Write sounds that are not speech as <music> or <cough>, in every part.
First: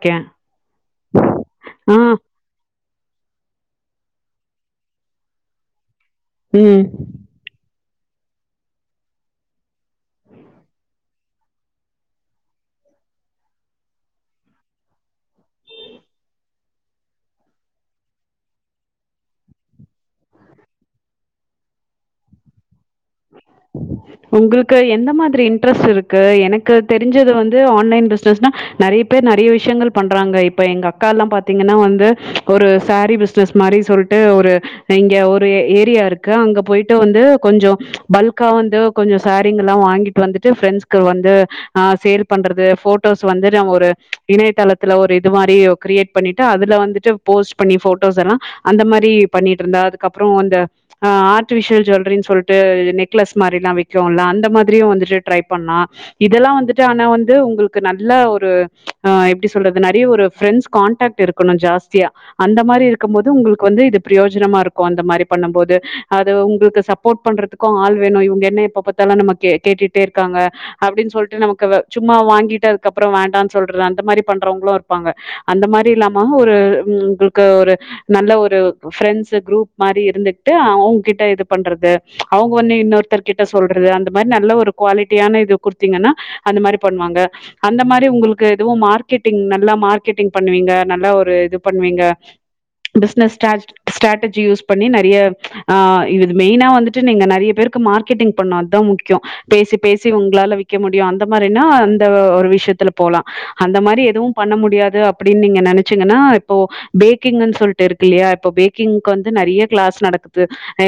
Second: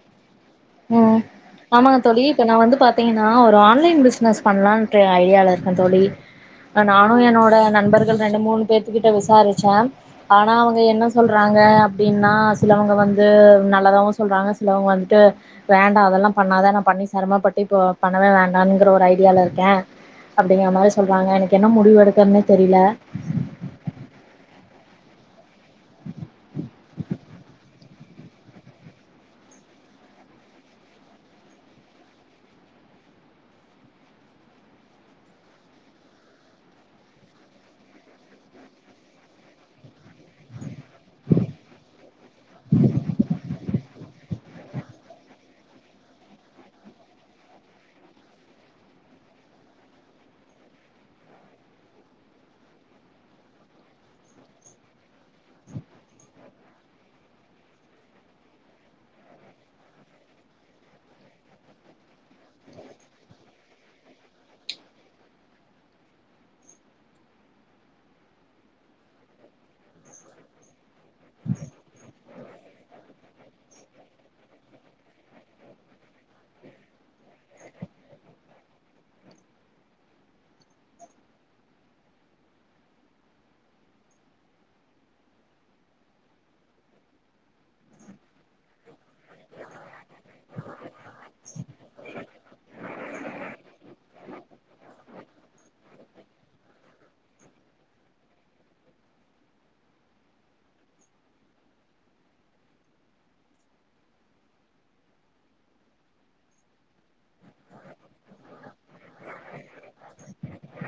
இருக்கேன் ம் ஆமாங்க தோழி ஆ இப்ப நா வந்து பாத்தீங்ன்னா ஒரு ஆன்லைன் பிசினஸ் பண்ணலான்ற ஐடியால இருக்க தோழி ம் என்னோட நண்பர்கள் ரெண்டு மூணு பேத்துகிட்ட விசாரிச்ச ஆனா அவங்க என்ன சொல்றாங்க அப்டின்னா சிலவங்க வந்து நல்லதாவு சொல்றாங்க சிலவங்க வந்த்ட்டு வேண்டா அதெல்லா பண்ணாதா நா பண்ணி சிரமப்பட்டு இப்ப பண்ணவே வேண்டாங்கற ஒரு ஐடியால இருக்க அப்டிங்கற மாரி சொல்றாங்க எனக்கு என்ன முடிவெடுக்கறதுனே தெரில <inaudible> உங்களுக்கு என்ன மாதிரி இன்ட்ரஸ்ட் இருக்கு எனக்கு தெரிஞ்சது வந்து ஆன்லைன் பிஸ்னஸ்னா நெறையப் பேர் நெறைய விஷயங்கள் பண்றாங்க இப்ப எங்க அக்காலாம் பாத்தீங்கன்னா வந்து ஒரு சேரி பிசினஸ் மாரி சொல்ட் டு ஒரு இங்க ஒரு ஏரியா இருக்கு அங்க போயிட்டு வந்து கொஞ்சோ பல்க்கா வந்து கொஞ்சோ சேரீங்கல்லா வாங்கிட்டு வந்துட்டு ஃப்ரெண்ட்ஸ் க்கு வந்து ஆ சேல் பண்றது போட்டோஸ் வந்து நம்ம ஒரு‌ இணையதளத்துல ஒரு இது மாரி கிரியேட் பண்ணிட்டு அதுல வந்துட்டு போஸ்ட் பண்ணி போட்டோஸ் எல்லா அந்த மாரி பண்ணிட்டு இருந்தா அதுக்கப்றோ அந்த அர்ட் விசுவல் ஜுவல்லரின்னு சொல்ட்டு நெட் க்லஸ் மாரிலா விக்குல அந்த மாதிரியு வந்துட்டு ட்ரை பண்ணா இதெல்லா வந்துட்டு ஆனா வந்து உங்களுக்கு நல்ல ஒரு ஆ எப்டி சொல்றது நிறைய ஒரு ஃரெண்ட்ஸ் கான்டாக்ட் இருக் கொணஞ் ஜாஸ்தியா அந்த மாரி இருக்கும் போது உங்களுக்கு வந்து இது பிரயோஜனமா இருக்கு அந்த மாரி பண்ணும் போது அது உங்களுக்கு சப் ப்போர்ட் பண்றதுக்கு ஆள் வேணு இவங்க என்ன எப்ப பத்தாலு நம்மக் கே கேட்டுட்டே இருக்காங்க அப்டின்னு சொல்ட்டு நமக்கு சும்மா வாங்கிட்டு அதுக்கப்றோ வேண்டான்னு சொல்றது அந்த மாரி பண்றவங்களு இரு ப்பாங்க அந்த மாரி இல்லாம ஒரு ம் உங்களுக்கு ஒரு நல்ல ஒரு பிரெண்ட்ஸ் குரூப் மாரி இருந்துக்ட்டு அவங்க கிட்ட இது பண்றது அவங்க வந் இன்னொருத்தர்கிட்ட சொல்றது அந்த மாரி நல்ல ஒரு குவாலிட்டியான இது குடுத்தீங்ன்னா அந்த மாரி பண்ணுவாங்க அந்த மாறி உங்களுக்கு எதுவும் மார்க்கெட்டிங் நல்லா மார்க்கெட்டிங் பண்ணுவீங்க நல்லா ஒரு இது பண்ணுவீங்க பிசினஸ் ஸ்டார்ச்ட் ஸ்டாட்டெர்ஜி யூஸ் பண்ணி நிறைய ஆ இது மெயினா வந்துட்டு நீங்க நெறைய பேர்க்கு மார்க்கெட்டிங் பன்னு அதா முக்யோ பேசி பேசி உங்களால விக்க முடியு அந்த மாரினா அந்த ஒரு விஷயத்துல போலா அந்த மாறி எதுவு பண்ண முடியாது அப்டின்னு நீங்க நெனச்சீங்கன்னா இப்போ பேக்கிங்ன்னு சொல்ட்டு இருக்கு ல்லையா இப்ப பேக்கிங்க்கு வந்து நெறைய கிளாஸ் நடக்குது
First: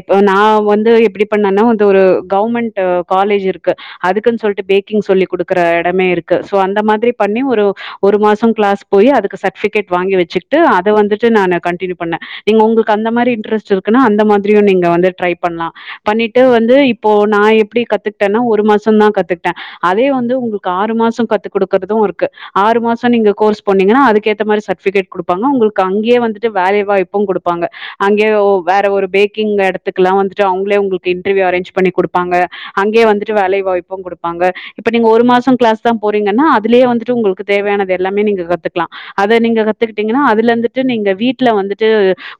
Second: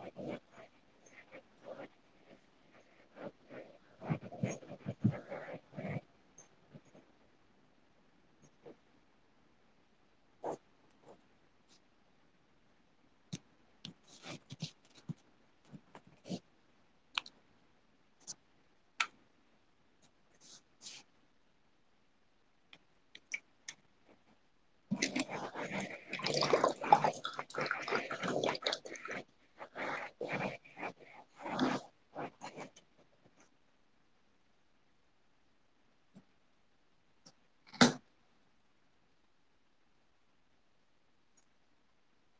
இப்ப நா வந்து எப்டி பண்ணனா அது ஒரு கவர்மெண்ட் காலேஜ் இருக்கு அதுக்குனு சொல்ட்டு பேக்கிங் சொல்லி குடுக்குற எடமே இருக்கு சோ அந்த மாதிரி பண்ணி ஒரு ஒரு மாசோ கிளாஸ் போய் அதுக்கு சர்டிபிகேட் வாங்கி வெச்சுட்டு அத வந்துட்டு நானு கண்டினியூ பண்ண நீங்க உங்களுக்கு அந்த மாரி இன்ட்ரெஸ்ட் இருக்குனா அந்த மாதிரியு நீங்க வந்து ட்ரை பண்லா பண்ணிட்டு வந்து இப்போ நா எப்டி கத்துக்கிட்டேனா ஒரு மாசோந்தா கத்துக்கிட்டே அதே வந்து உங்களுக்கு ஆறு மாசோ கத்து குடுக்கறது இருக்கு ஆறு மாசோ நீங்க கோர்ஸ் போனிங்கனா அதுக்கேத்தமாறி சர்பிகேட் கொடுப்பங்க உங்களுக்கு அங்கேயே வந்துட் ட்டு வேலைவாய்ப்பு குடுப்பாங்க அங்கயே ஓ வேற ஒரு பேக்கிங் எடத்துக்கெல்லா வந்துட்டு அவுங்களே உங்ளு இன்ட்ரிவியூ அரேஞ்ச் பண்ணி குடுப்பாங்க அங்கேயே வந்துட்டு வேலை வாய்ப்பு குடுப்பாங்க இப்ப நீங்க ஒரு மாசோ கிளாஸ் தா போறீங்கனா அதுலேயே வந்துட்டு உங்களுக்கு தேவயானது எல்லாமே நீங்க கத்துக்கலா அத நீங்க கத்துக்கிட்டீங்கனா அதுல இருந்துட்டு நீங்க வீட்டுல வந்துட்டு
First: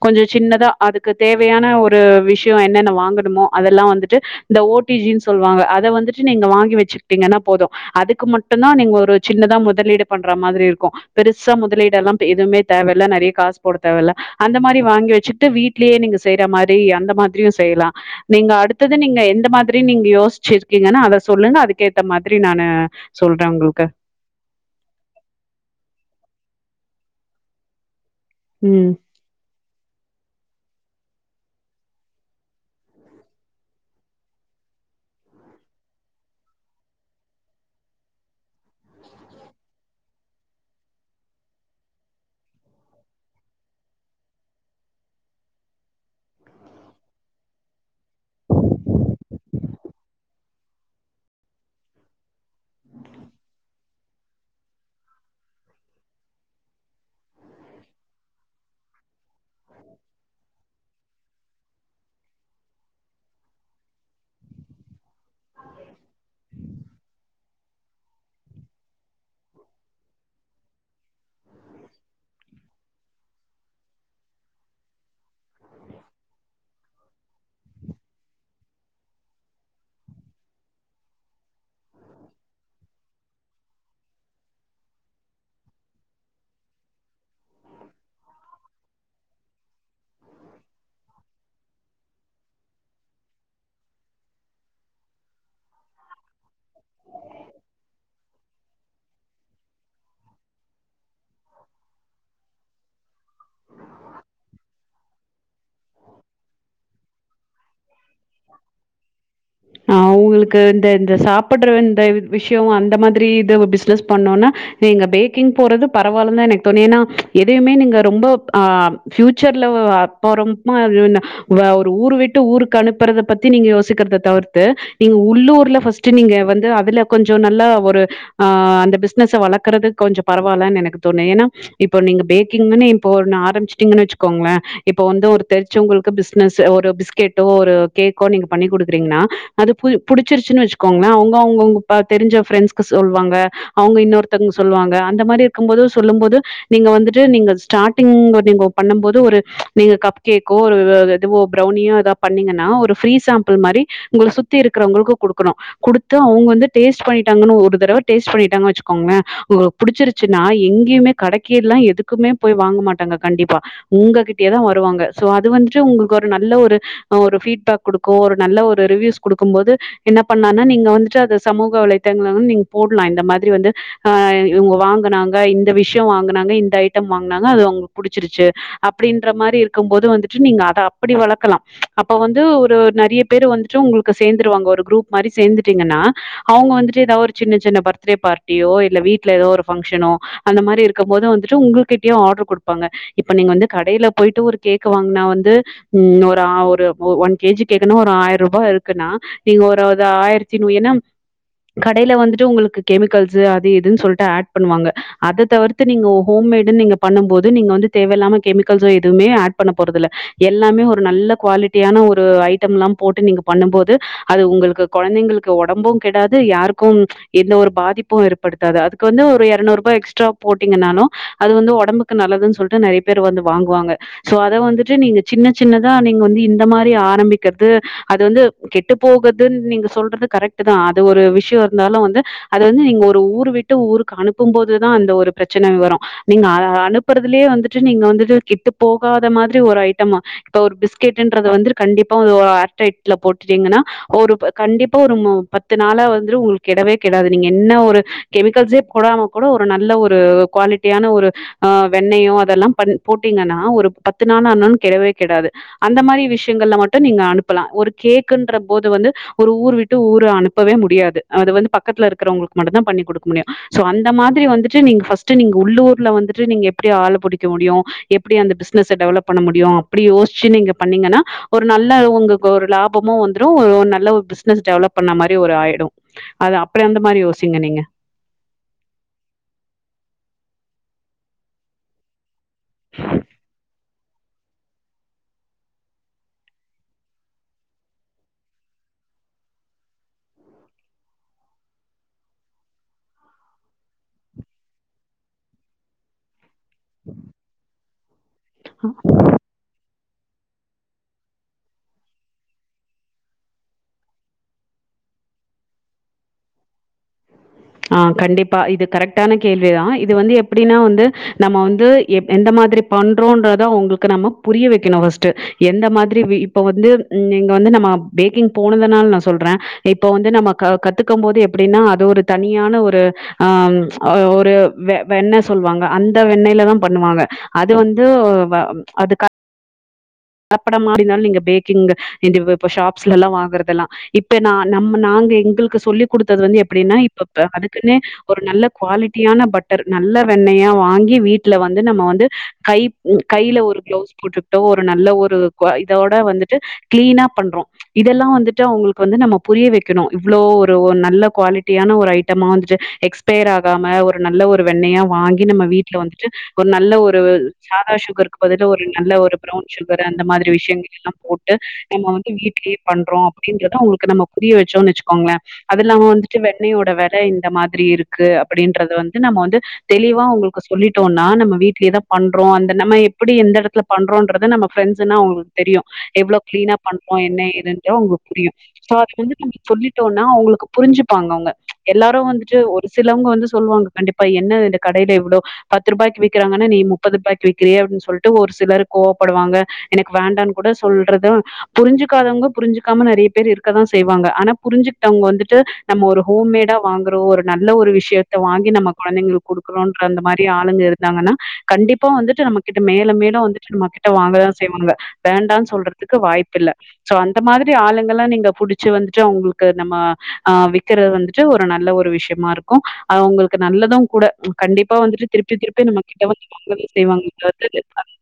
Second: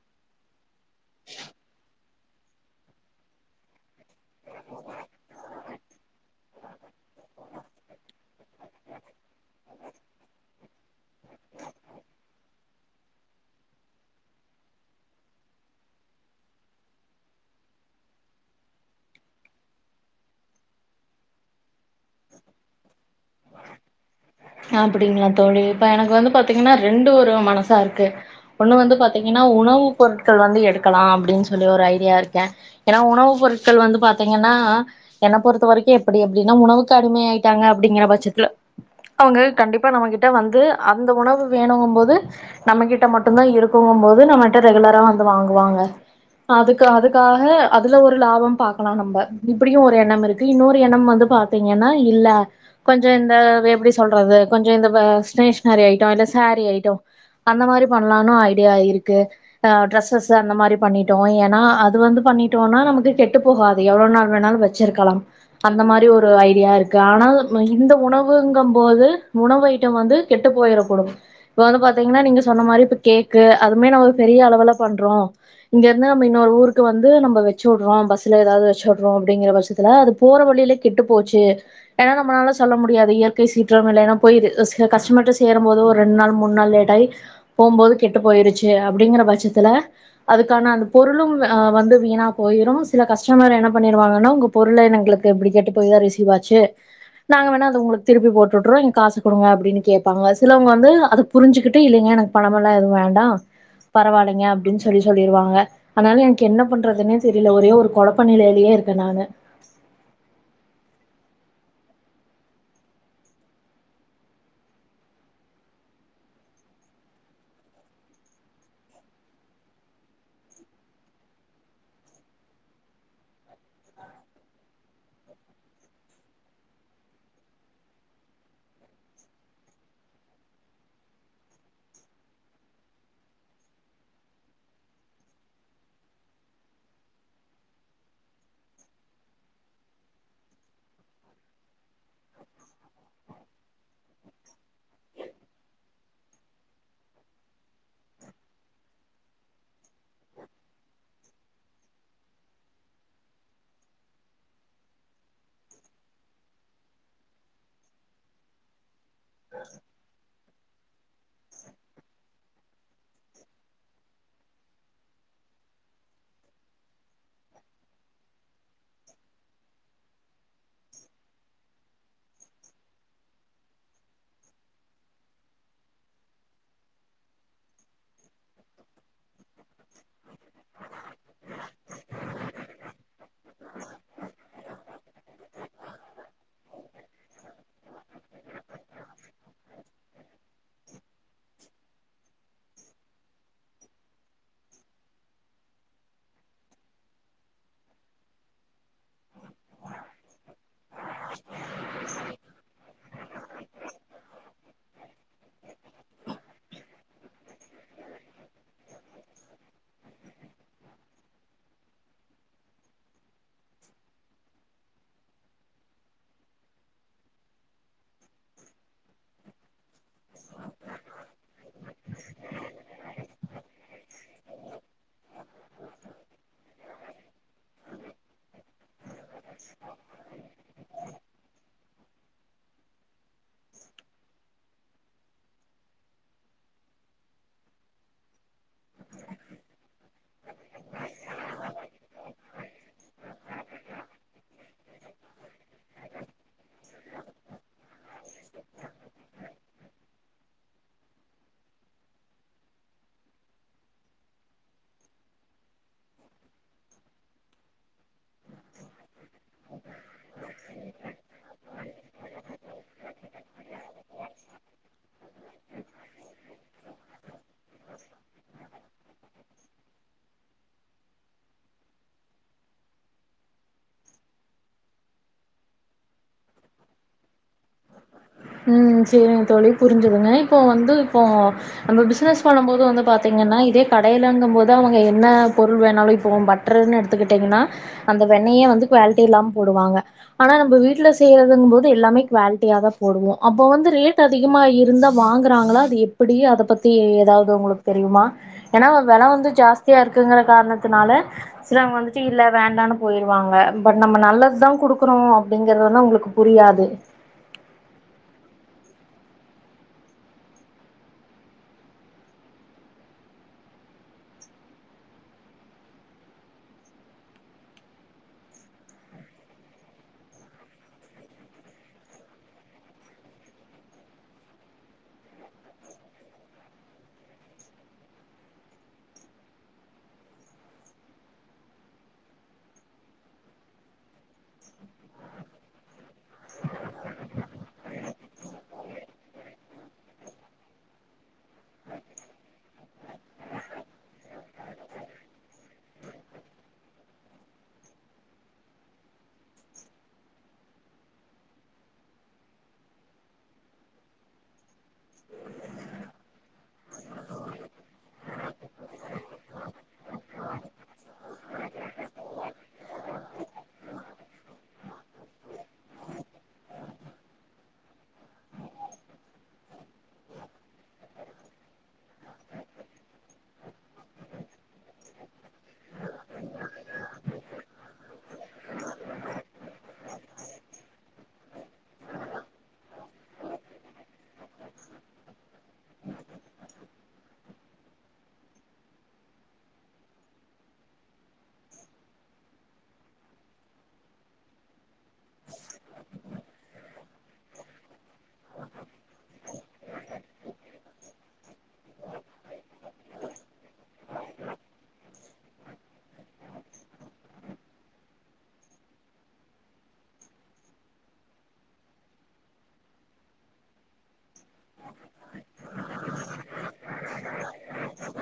கொஞ்சோ சின்னதா அதுக்கு தேவையான ஒரு விஷ்யோ என்னென்ன வாங்கணுமோ அதெல்லா வந்துட்டு இந்த ஓ டி ஜி னு சொல்வாங்க அத வந்துட்டு நீங்க வாங்கி வச்சுக்கிட்டீங்கனா போது அதுக்கு மட்டுந்தா நீங்க ஒரு சின்னதா முதலீடு பண்ற மாதிரி இருக்கு பெருசா முதலீடு எல்லா பே எதுவுமே தேவல்ல நெறைய காசு போட தேவ இல்ல அந்த மாரி வாங்கி வெச்சுட்டு வீட் ட்லே நீங்க செய்ற மாரி அந்த மாதிரியு செய்யலா நீங்க அடுத்தது நீங்க எந்த மாதிரி நீங்க யோசிச்சிருக்கீங்கனு அத சொல்லுங்க அதுக்கேத்த மாதிரி நானு சொல்ற உங்களுக்கு அப்டிங்களா தோழி இப்ப எனக்கு வந்து பாத்தீங்கனா ரெண்டு ஒரு மனசா இருக்கு ஒண்ணு ம் வந்து பாத் தீங்கனா உணவு பொருட்கள் வந்து எடுக்கலா அப்டினு சொல்லி ஒரு ஐடியா இருக்கே ஏனா உணவு பொருட்கள் வந்து பாத்தீங்கனா என்ன பொறுத்த வரைக்கு எப்டி அப்டினா உணவுக்கு அடிமை ஆயிட்டாங்க அப்டிங்கிற பட்சத்துல அவுங்க கண்டிப்பா நம்மகிட்ட வந்து அந்த உணவு வேணுங்கு போது நம்மகிட்ட மட்டுதா இருக்குங்க போது நம்மட்ட ரெகுலரா வந்து வாங்குவாங்க அதுக்கு அதுக்காக அதுல ஒரு லாபம் பாக்கலா நம்ப இப்டியு ஒரு எண்ணம் இருக்கு இன்னொரு எண்ணம் வந்து பா த்தீங்கனா இல்ல கொஞ்சோ இந்த எப்டி சொல்றது கொஞ்சோ இந்த ப ஸ்டேஷனரி ஐட்டோ இல்ல சாரீ ஐட்டோ அந்த மாரி பண்ணலானு ஐடியா இருக்கு அ டிரெஸ்ஸஸ் அந்த மாரி பண்ணி ட்டோ ஏனா அது வந்து பண்ணிட்டோனா நமக்கு கெட்டு போகாது எவ்ளோ நாள் வேணுனாலு வச்சிருக்கலா அந்த மாரி ஒரு ஐடியா இருக்கு ஆனால் இந்த உணவுங்க போது உணவு ஐட்டோ வந்து கெட்டு போயிறக்கூடும் இப்ப வந்து பாத்தீங்கனா நீங்க சொன்ன மாரி இப்ப கேக்கு அதுமே நம்ம ஒரு பெரிய அளவுல பண்றோ இங்க இருந்து நம்ம இன்னொரு ஊருக்கு வந்து நம்ம வச்சு உட்றோ பஸ்ல ஏதாவது வச்சு உட்றோ அப்டிங்கிற பட்சத்துல அது போற வழியிலே கெட்டு போச்சு ஏனா நம்மளால சொல்ல முடியாது இயற் கை சீற்றம் இல்லனா போய்து ரிஸ்க்கு கஸ்டமர்ட்ட சேருபோது ஒரு ரெண் நாள் மூண் நாள் லேட் ஆயி போம்போது கெட்டு போயிருச்சு அப்டிங்கிற பட்சத்துல அதுக்கான அந்த பொருளு ஆ வந்து வீணா போயிரு சில கஸ்டமர் என்ன பண்ணிருவாங்கனா உங்க பொருளே எனங்களுக்கு இப்டி கெட்டு போய் தா ரிசீவ் ஆச்சு நாங்க வேணா அத உங்களுக்கு திருப்பி போட்வுட்றோ நீங்க காசு குடுங்க அப்டினு கேப்பாங்க சிலவுங்க வந்து அத புரிஞ்சுக்கிட்டு இல்லீங்க எனக் பணமெல்லா எதுவு வேண்டா பரவால்லைங்க அப்டினு சொல்லி சொல்லிருவாங்க அதனால எனக்கு என்ன பண்றதுன்னே தெரில ஒரே ஒரு கொழப் ப நெலைலேயே இருக்க நானு ஔ உங்களுக்கு இந்த இந்த சாப்பட்ற இந்த விஷ்யோ அந்த மாதிரி இதவு பிசினஸ் பண்ணோனா நீங்க பேக்கிங் போறது பரவால்ல தா எனக்கு தோணு ஏன்னா எதயுமே நீங்க ரொம்போ அஹ் ஃபியூச்சர்ல ஒ அப்பறோமா ஒரு வின்ன வ ஒரு ஊர் விட்டு ஊருக்கு அனுப் பறத பத்தி நீங்க யோசிக்கிறத தவிர்த்து நீங்க உள்ளூர்ல ஃபஸ்ட்டு நீங்க வந்து அதுல கொஞ்சோ நல்லா ஒரு ஆஹ் அந்த பிசினஸ வளக்குறதுக்கு கொஞ்சோ பரவால்லனு எனக்கு தோணு ஏனா இப்போ நீங்க பேக்கிங்னு இப்போ ஒண்ணு ஆரம்பிச்சுட்டீங்கனு வச்சுக்கோங்கள இப்ப வந்து ஒரு தெரிச்சவங்களுக்கு பிசினஸ்சு ஒரு பிஸ்கேட்டோ ஒரு கேக்கோ நீங்க பண்ணி குடுக்கறீங்கன்னா அது பு புடிச்சிருச்சுன்னு வச்சுக்கோங்கள அவுங்க அவுங்கவுங்க தெரிஞ்ச ஃப்ரெண்ட்ஸ் சொல்வாங்க அவங்க இன்னொருத்தவங்க சொல்லுவாங்க அந்த மாதிரி இருக்கும்போது சொல்லும் போது நீங்க வந்துட்டு நீங்க ஸ்டார்டிங் நீங்க பண்ணம் போது ஒரு நீங்க கப் கேக்கோ ஒரு வோ பிரௌனியோ எதா பண்ணீங்கன்னா ஒரு ஃப்ரீ சாம்பிள் மாரி உங்கள சுத்தி இருக்கறவங்களுக்கு குடுக்கணு குடுத்து அவுங்க வந்து டேஸ்ட் பண்ணிட்டாங்கன்னு ஒரு தடவ டேஸ்ட் பண்ணிட்டாங்க வச்சுக்கோங்களே உங்களுக்கு புடிச்சிருச்சு னா எங்கியுமே கடைக்கேல்லா எதுக்குமே போய் வாங்க மாட்டாங்க கண்டிப்பா உங்ககிட்டயேதா வருவாங்க சோ அது வந்துட்டு உங்களுக்கு ஒரு நல்ல ஒரு ஒரு பீட்பேக் குடுக்கு ஒரு நல்ல ஒரு ரிவ்யூஸ் குடுக்கும் போது என்ன பண்ணானா நீங்க வந்துட்டு அது சமூக வலைத்தளங்கள்ள வந்து நீங்க போட்லா இந்த மாதிரி வந்து ஆ இவுங்க வாங்கனாங்க இந்த விஷ்யோ வாங்கனாங்க இந்த ஐட்டம் வாங்கனாங்க அது அவுங்களுக்கு புடிச்சிருச்சு அப்டின்ற மாரி இருக்கும்போது வந்துட்டு நீங்க அத அப்டி வளக்கலா அப்ப வந்து ஒரு நெறைய பேரு வந்துட்டு உங்களுக்கு சேந்துருவாங்க ஒரு குரூப் மாரி சேந்துட்டீங்கன்னா அவுங்க வந்துட்டு எதாவ்து ஒரு சின்ன சின்ன பர்த்டே பார்ட்டியோ இல்ல வீட்டல எதோ ஒரு பங்க்ஷனோ அந்த மாரி இருக்கும் போது வந்துட்டு உங்க கிட்டயு ஆடரு குடுப்பாங்க இப்ப நீங்க வந்து கடையில போயிட்டு ஒரு கேக்கு வாங்கினா வந்து ம் ஒரு ஆ ஒரு ஒன் கே ஜி கேக்கணு ஒரு ஆயிர்ருபா இருக் குனா நீங்க ஒரு அது ஆயிரத்தி நூ ஏனா கடைல வந்துட்டு உங்களுக்கு கெமிக் கல்ஸ் அது இதுன்னு சொல்ட்டு ஆட் பண்ணுவாங்க அத தவிர்த்து நீங்க ஹோம் மேட்னு நீங்க பண்ணும் போது நீங்க வந்து தேவையில்லாம கெமிக்கல்ஸோ எதுவுமே ஆட் பண்ண போறதுல்ல எல்லாமே ஒரு நல்ல குவாலிட்டியான ஒரு ஒரு ஐட்டம்லா போட்டு நீங்க பண்ணு போது அது உங்களுக்கு கொழந்தைங்களுக்கு ஒடம்பு கெடாது யாருக்கும் எந்த ஒரு பாதிப்பு ஏற்படுத்தாது அதுக்கு வந்து ஒரு எர்னுருபா எக்ஸ்ட்ரா போட்டீங்கன்னாலு அது வந்து ஒடம்புக்கு நல்லதுன் சொல்ட்டு நெறைய பேர் வந்து வாங்குவாங்க சோ அத வந்துட்டு நீங்க சின்ன சின்னதா நீங்க வந்து இந்த மாரி ஆரம்பிக்கிறது அது வந்து கெட்டு போகுதுன் நீங்க சொல்றது கரெட்டு தா அது ஒரு விஷ்யோ இருந்தாலு வந்து அத வந்து நீங்க ஒரு ஊர் விட்டு ஊருக்கு அனுப்பும் போதுதா அந்த ஒரு பிரச்சனே வரு நீங்க அனுப்புறதுலயே வந்துட்டு நீங்க வந்துட்டு கெட்டு போகாத மாத்ரி ஒரு ஐட்டம இப்ப ஒரு பிஸ்கெட்ன்றது வந்துட்டு கண்டிப்பா ஓ ஏர் டைட்ல போட்டுட்டீங்கன்னா ஒரு கண்டிப்பா ஒரு மு பத்து நாளா வந்துட்டு உங்களுக்கு கெடவே கெடாது நீங்க என்ன ஒரு கெமிக்கல்ஸே போடாம கூட ஒரு நல்ல ஒரு குவாலிட்டியான ஒரு ஆ வெண்ணயோ அதெல்லா பண் போட்டீங்கனா ஒரு பத்து நாள் ஆனாலு கெடவே கெடாது அந்த மாரி விஷ்யங்கள்ல மட்டு நீங்க அனுப்பலா ஒரு கேக் குன்ற போது வந்து ஒரு ஊர் விட்டு ஊரு அனுப்பவே முடியாது அது வந்து பக்கத்துல இருக்கறவங்களுக்கு மட்டுந்தா பண்ணி குடுக்க முடியு சோ அந்த மாத்ரி வந்துட்டு நீங்க ஃபஸ்ட்டு உள்ளூர்ல வந்துட்டு நீங்க எப்டி ஆள புடிக்க முடியு எப்டி அந்த பிசினஸ்ஸ டெவலப் பண்ண முடியு அப்டி யோசிச்சு நீங்க பண்ணீங்கன்னா ஒரு நல்ல உங்களுக்கு ஒரு லாபமு வந்துடு நல்ல ஒரு பிசினஸ் டெவலப் பண்ண மாரி ஒரு ஆயிடு அது அப்பற அந்த மாரி யோசிங்க நீங்க ம் செரிங்க தோழி புரிஞ்சுதுங்க இப்போ வந்து இப்போ நம்ம பிசினஸ் பண்ணும் போது வந்து பாத்தீங்கன்னா இதே கடையிலங்கும் போது அவுங்க என்ன பொருள் வேணாலு இப்போ பட் ருன்னு எடுத்துக்கிட்டீங்கன்னா அந்த வெண்ணயே வந்து குவாலிட்டி இல்லாம போடுவாங்க ஆனா நம்ம வீட்ல செய்யறதுங் போது எல்லாமே குவாலிட்டிய தா போடுவோ அப்ப வந்து ரேட் அதிகமா இருந்தா வாங்குறாங்களா அது எப்டி அத பத் தி எதாவ்து உங்களுக்கு தெரியுமா ஏனா வெல வந்து ஜாஸ்தியா இருக்குங்கிற காரணத்தினால சிலவங்க வந்துட்டு இல்ல வேண்டானு போயிருவாங்க பட் நம்ம நல்லத்தா குடுக்குறோ அப்டிங்கிறது வந்து அவுங்களுக்கு புரியாது ஆ கண்டிப்பா இது கரெக்டான கேள்விதா இது வந்து எப்டின்னா வந்து நம்ம வந்து எப் எந்த மாதிரி பண்றோன்றத அவுங்களுக்கு நாம புரிய வெய்க்கணு ஃபஸ்ட்டு எந்த மாதிரி இப்ப வந்து இங்க வந்து நம்ம பேக்கிங் போனதுனால நா சொல்றே இப்ப வந்து நம்ம க கத்துக்கும் போது எப்டின்னா அது ஒரு தனியான ஒரு ஆ ஒரு வெ வெண்ண சொல்லுவாங்க அந்த வெண்ணெயில தா பண்ணுவாங்க அது வந்து வ அது க லப்பட மாரிருந்தாளு நீங்க பேக்கிங் இந்த இப்ப ஷாப்ஸ்ல எல்லா வாங்குறதெல்லா இப்ப நா நம்மு நாங்க எங்களுக்கு சொல்லிக் குடுத்தது வந்து எப்டின்னா இப்ப அதுக்குன்னே ஒரு நல்ல குவாலிட்டியான பட்டர் நல்ல வெண்ணெயா வாங்கி வீட்ல வந்து நம்ம வந்து கை கையில ஒரு கிளவுஸ் போட்டுக்கிட்டோ ஒரு நல்ல ஒரு கோ இதோட வந்துட்டு க்ளீனா பண்றோ இதெல்லா வந்துட்டு அவுங்களுக்கு வந்து நம்ம புரிய வெக்கணு இவ்ளோ ஒரு நல்ல குவாலிட்டியான ஒரு ஐட்டமா வந்துட்டு எக்ஸ் பேர்றாகாம ஒரு நல்ல ஒரு வெண்ணெயா வாங்கி நம்ம வீட்ல வந்துட்டு ஒரு நல்ல ஒரு சாதா சுகர்க்கு பதிலு ஒரு நல்ல ஒரு ப்ரவுன் சுகர் அந்த மாதிரி விஷயங்கள் எல்லா போட்டு நம்ம வந்து வீட்லே பண்றோ அப்டின்றத அவ்ங்களுக்கு நம்ம புரிய வச்சோன்னு வச்சுக்கோங்களே அதுல அவெ வந்துட்டு வெண்ணெயோட வெற இந்த மாதிரி இருக்கு அப்படின்றத வந்து நம்ம வந்து தெளிவா உங்களுக்கு சொல்லிட்டோனா நம்ம வீட்லயேதா பண்றோ அந்த நம்ம எப்டி எ எடத்துல பண்றோன்ற து நம்ம ஃப்ரண்ட்ஸ்னா உங்களுக்கு தெரியு எவ்ளோ கிளீனா பண்றோ என்னா ஏதுன்டு உங்க புரியு சோ அத வந்து நம்ம சொல்லிட்டோனா அவங்களுக் புரிஞ்சுப்பாங்க அவங்க எல்லாரு வந்துட்டு ஒரு சிலவங்க வந்து சொல்லுவாங்க கண்டிப்பா என்ன இந்த கடைல இவ்ளோ பத்து ரூபாய்க்கு விக்கிறாங்கன்னா நீ முப்பது ரூபாய்க்கு விக்கிறியே அப்டின் சொல்ட்டு ஒரு சிலர் கோவப்படுவாங்க எனக்கு வேண்டான்னு கூட சொல்றத புரிஞ்சுக்காதவங்க புரிஞ்சுக்காம நெறைய பேர் இருக்கதா செய்வாங்க ஆனா புரிஞ்சு க்டவங்க வந்துட்டு நம்ம ஒரு ஹோம்மேடா வாங்குறோ ஒரு நல்ல ஒரு விஷயத்த வாங்கி நம்ம கொழந்தைங்களுக் குடுக்கொணுன்ற அந்த மாரி ஆளுங்க இருந்தாங்கன்னா கண்டிப்பா வந்துட்டு நம்மகிட்ட மேலும் மேலு வந்துட்டு நம ட்ட வாங்கதா செய்வாங்க வேண்டான் சொல்றதுக்கு வாய்ப்பு இல்ல சோ அந்த மாதிரி ஆளுங்கல்லா நீங்க புடிச்சு வந்துட்டு அவங்களுக்கு நம்ம ஆ விக்கறது வந்து ட்டு ஒரு நல்ல ஒரு விஷயமா இருக்கு அது அவங்களுக்கு நல்லதும் கூட அவங் கண்டிப்பா வந்துட்டு திருப்பி திருப்பி நம்ம கிட்ட வந்து வாங்கதா செய்வாங்க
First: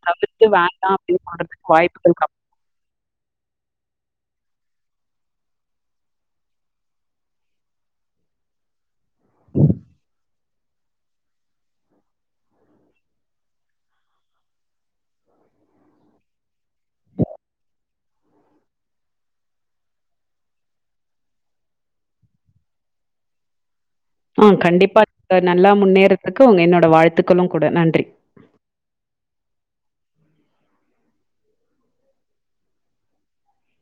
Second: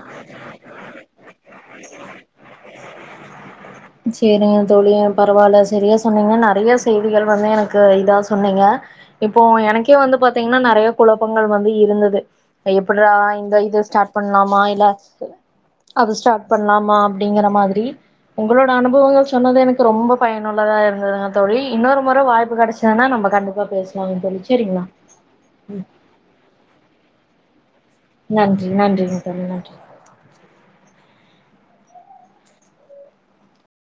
தவிர்த்து <inaudible> ண்டா அப்டி <unintelligible> <inaudible> வாய்ப்புகள் கம் சேரிங்க தொழி பரவால்ல சரியா சொன்னீங்க நெறையா செய்திகள் வந்து எனக்கு இதா சொன்னீங்க இப்போ எனக்கே வந்து பாத்தீங்கன்னா நெறைய குழப்பங்கள் வந்து இருந்துது எப்புட்றா இந்த இது ஸ்டார்ட் பண்ணலாமா இல்ல அது ஸ்டார்ட் பண்ணலாமா அப்டிங்கிற மாதிரி உங்களோட அனுபவங்கள் சொன்னது எனக்கு ரொம்ப பயனுள்ளதா இருந்ததுங்க தோழி இன்னொரு முற வாய்ப்பு கெடச் சான்னா நம்ம கண்டிப்பா பேசு ஆ கண்டிப்பா <inaudible> நல்லா முன்னேறதுக்கு உங்க என்னோட வாழ்த்துக்களும் கூட நன்றி நன்றி நன்றிங்க தோழி நன்றி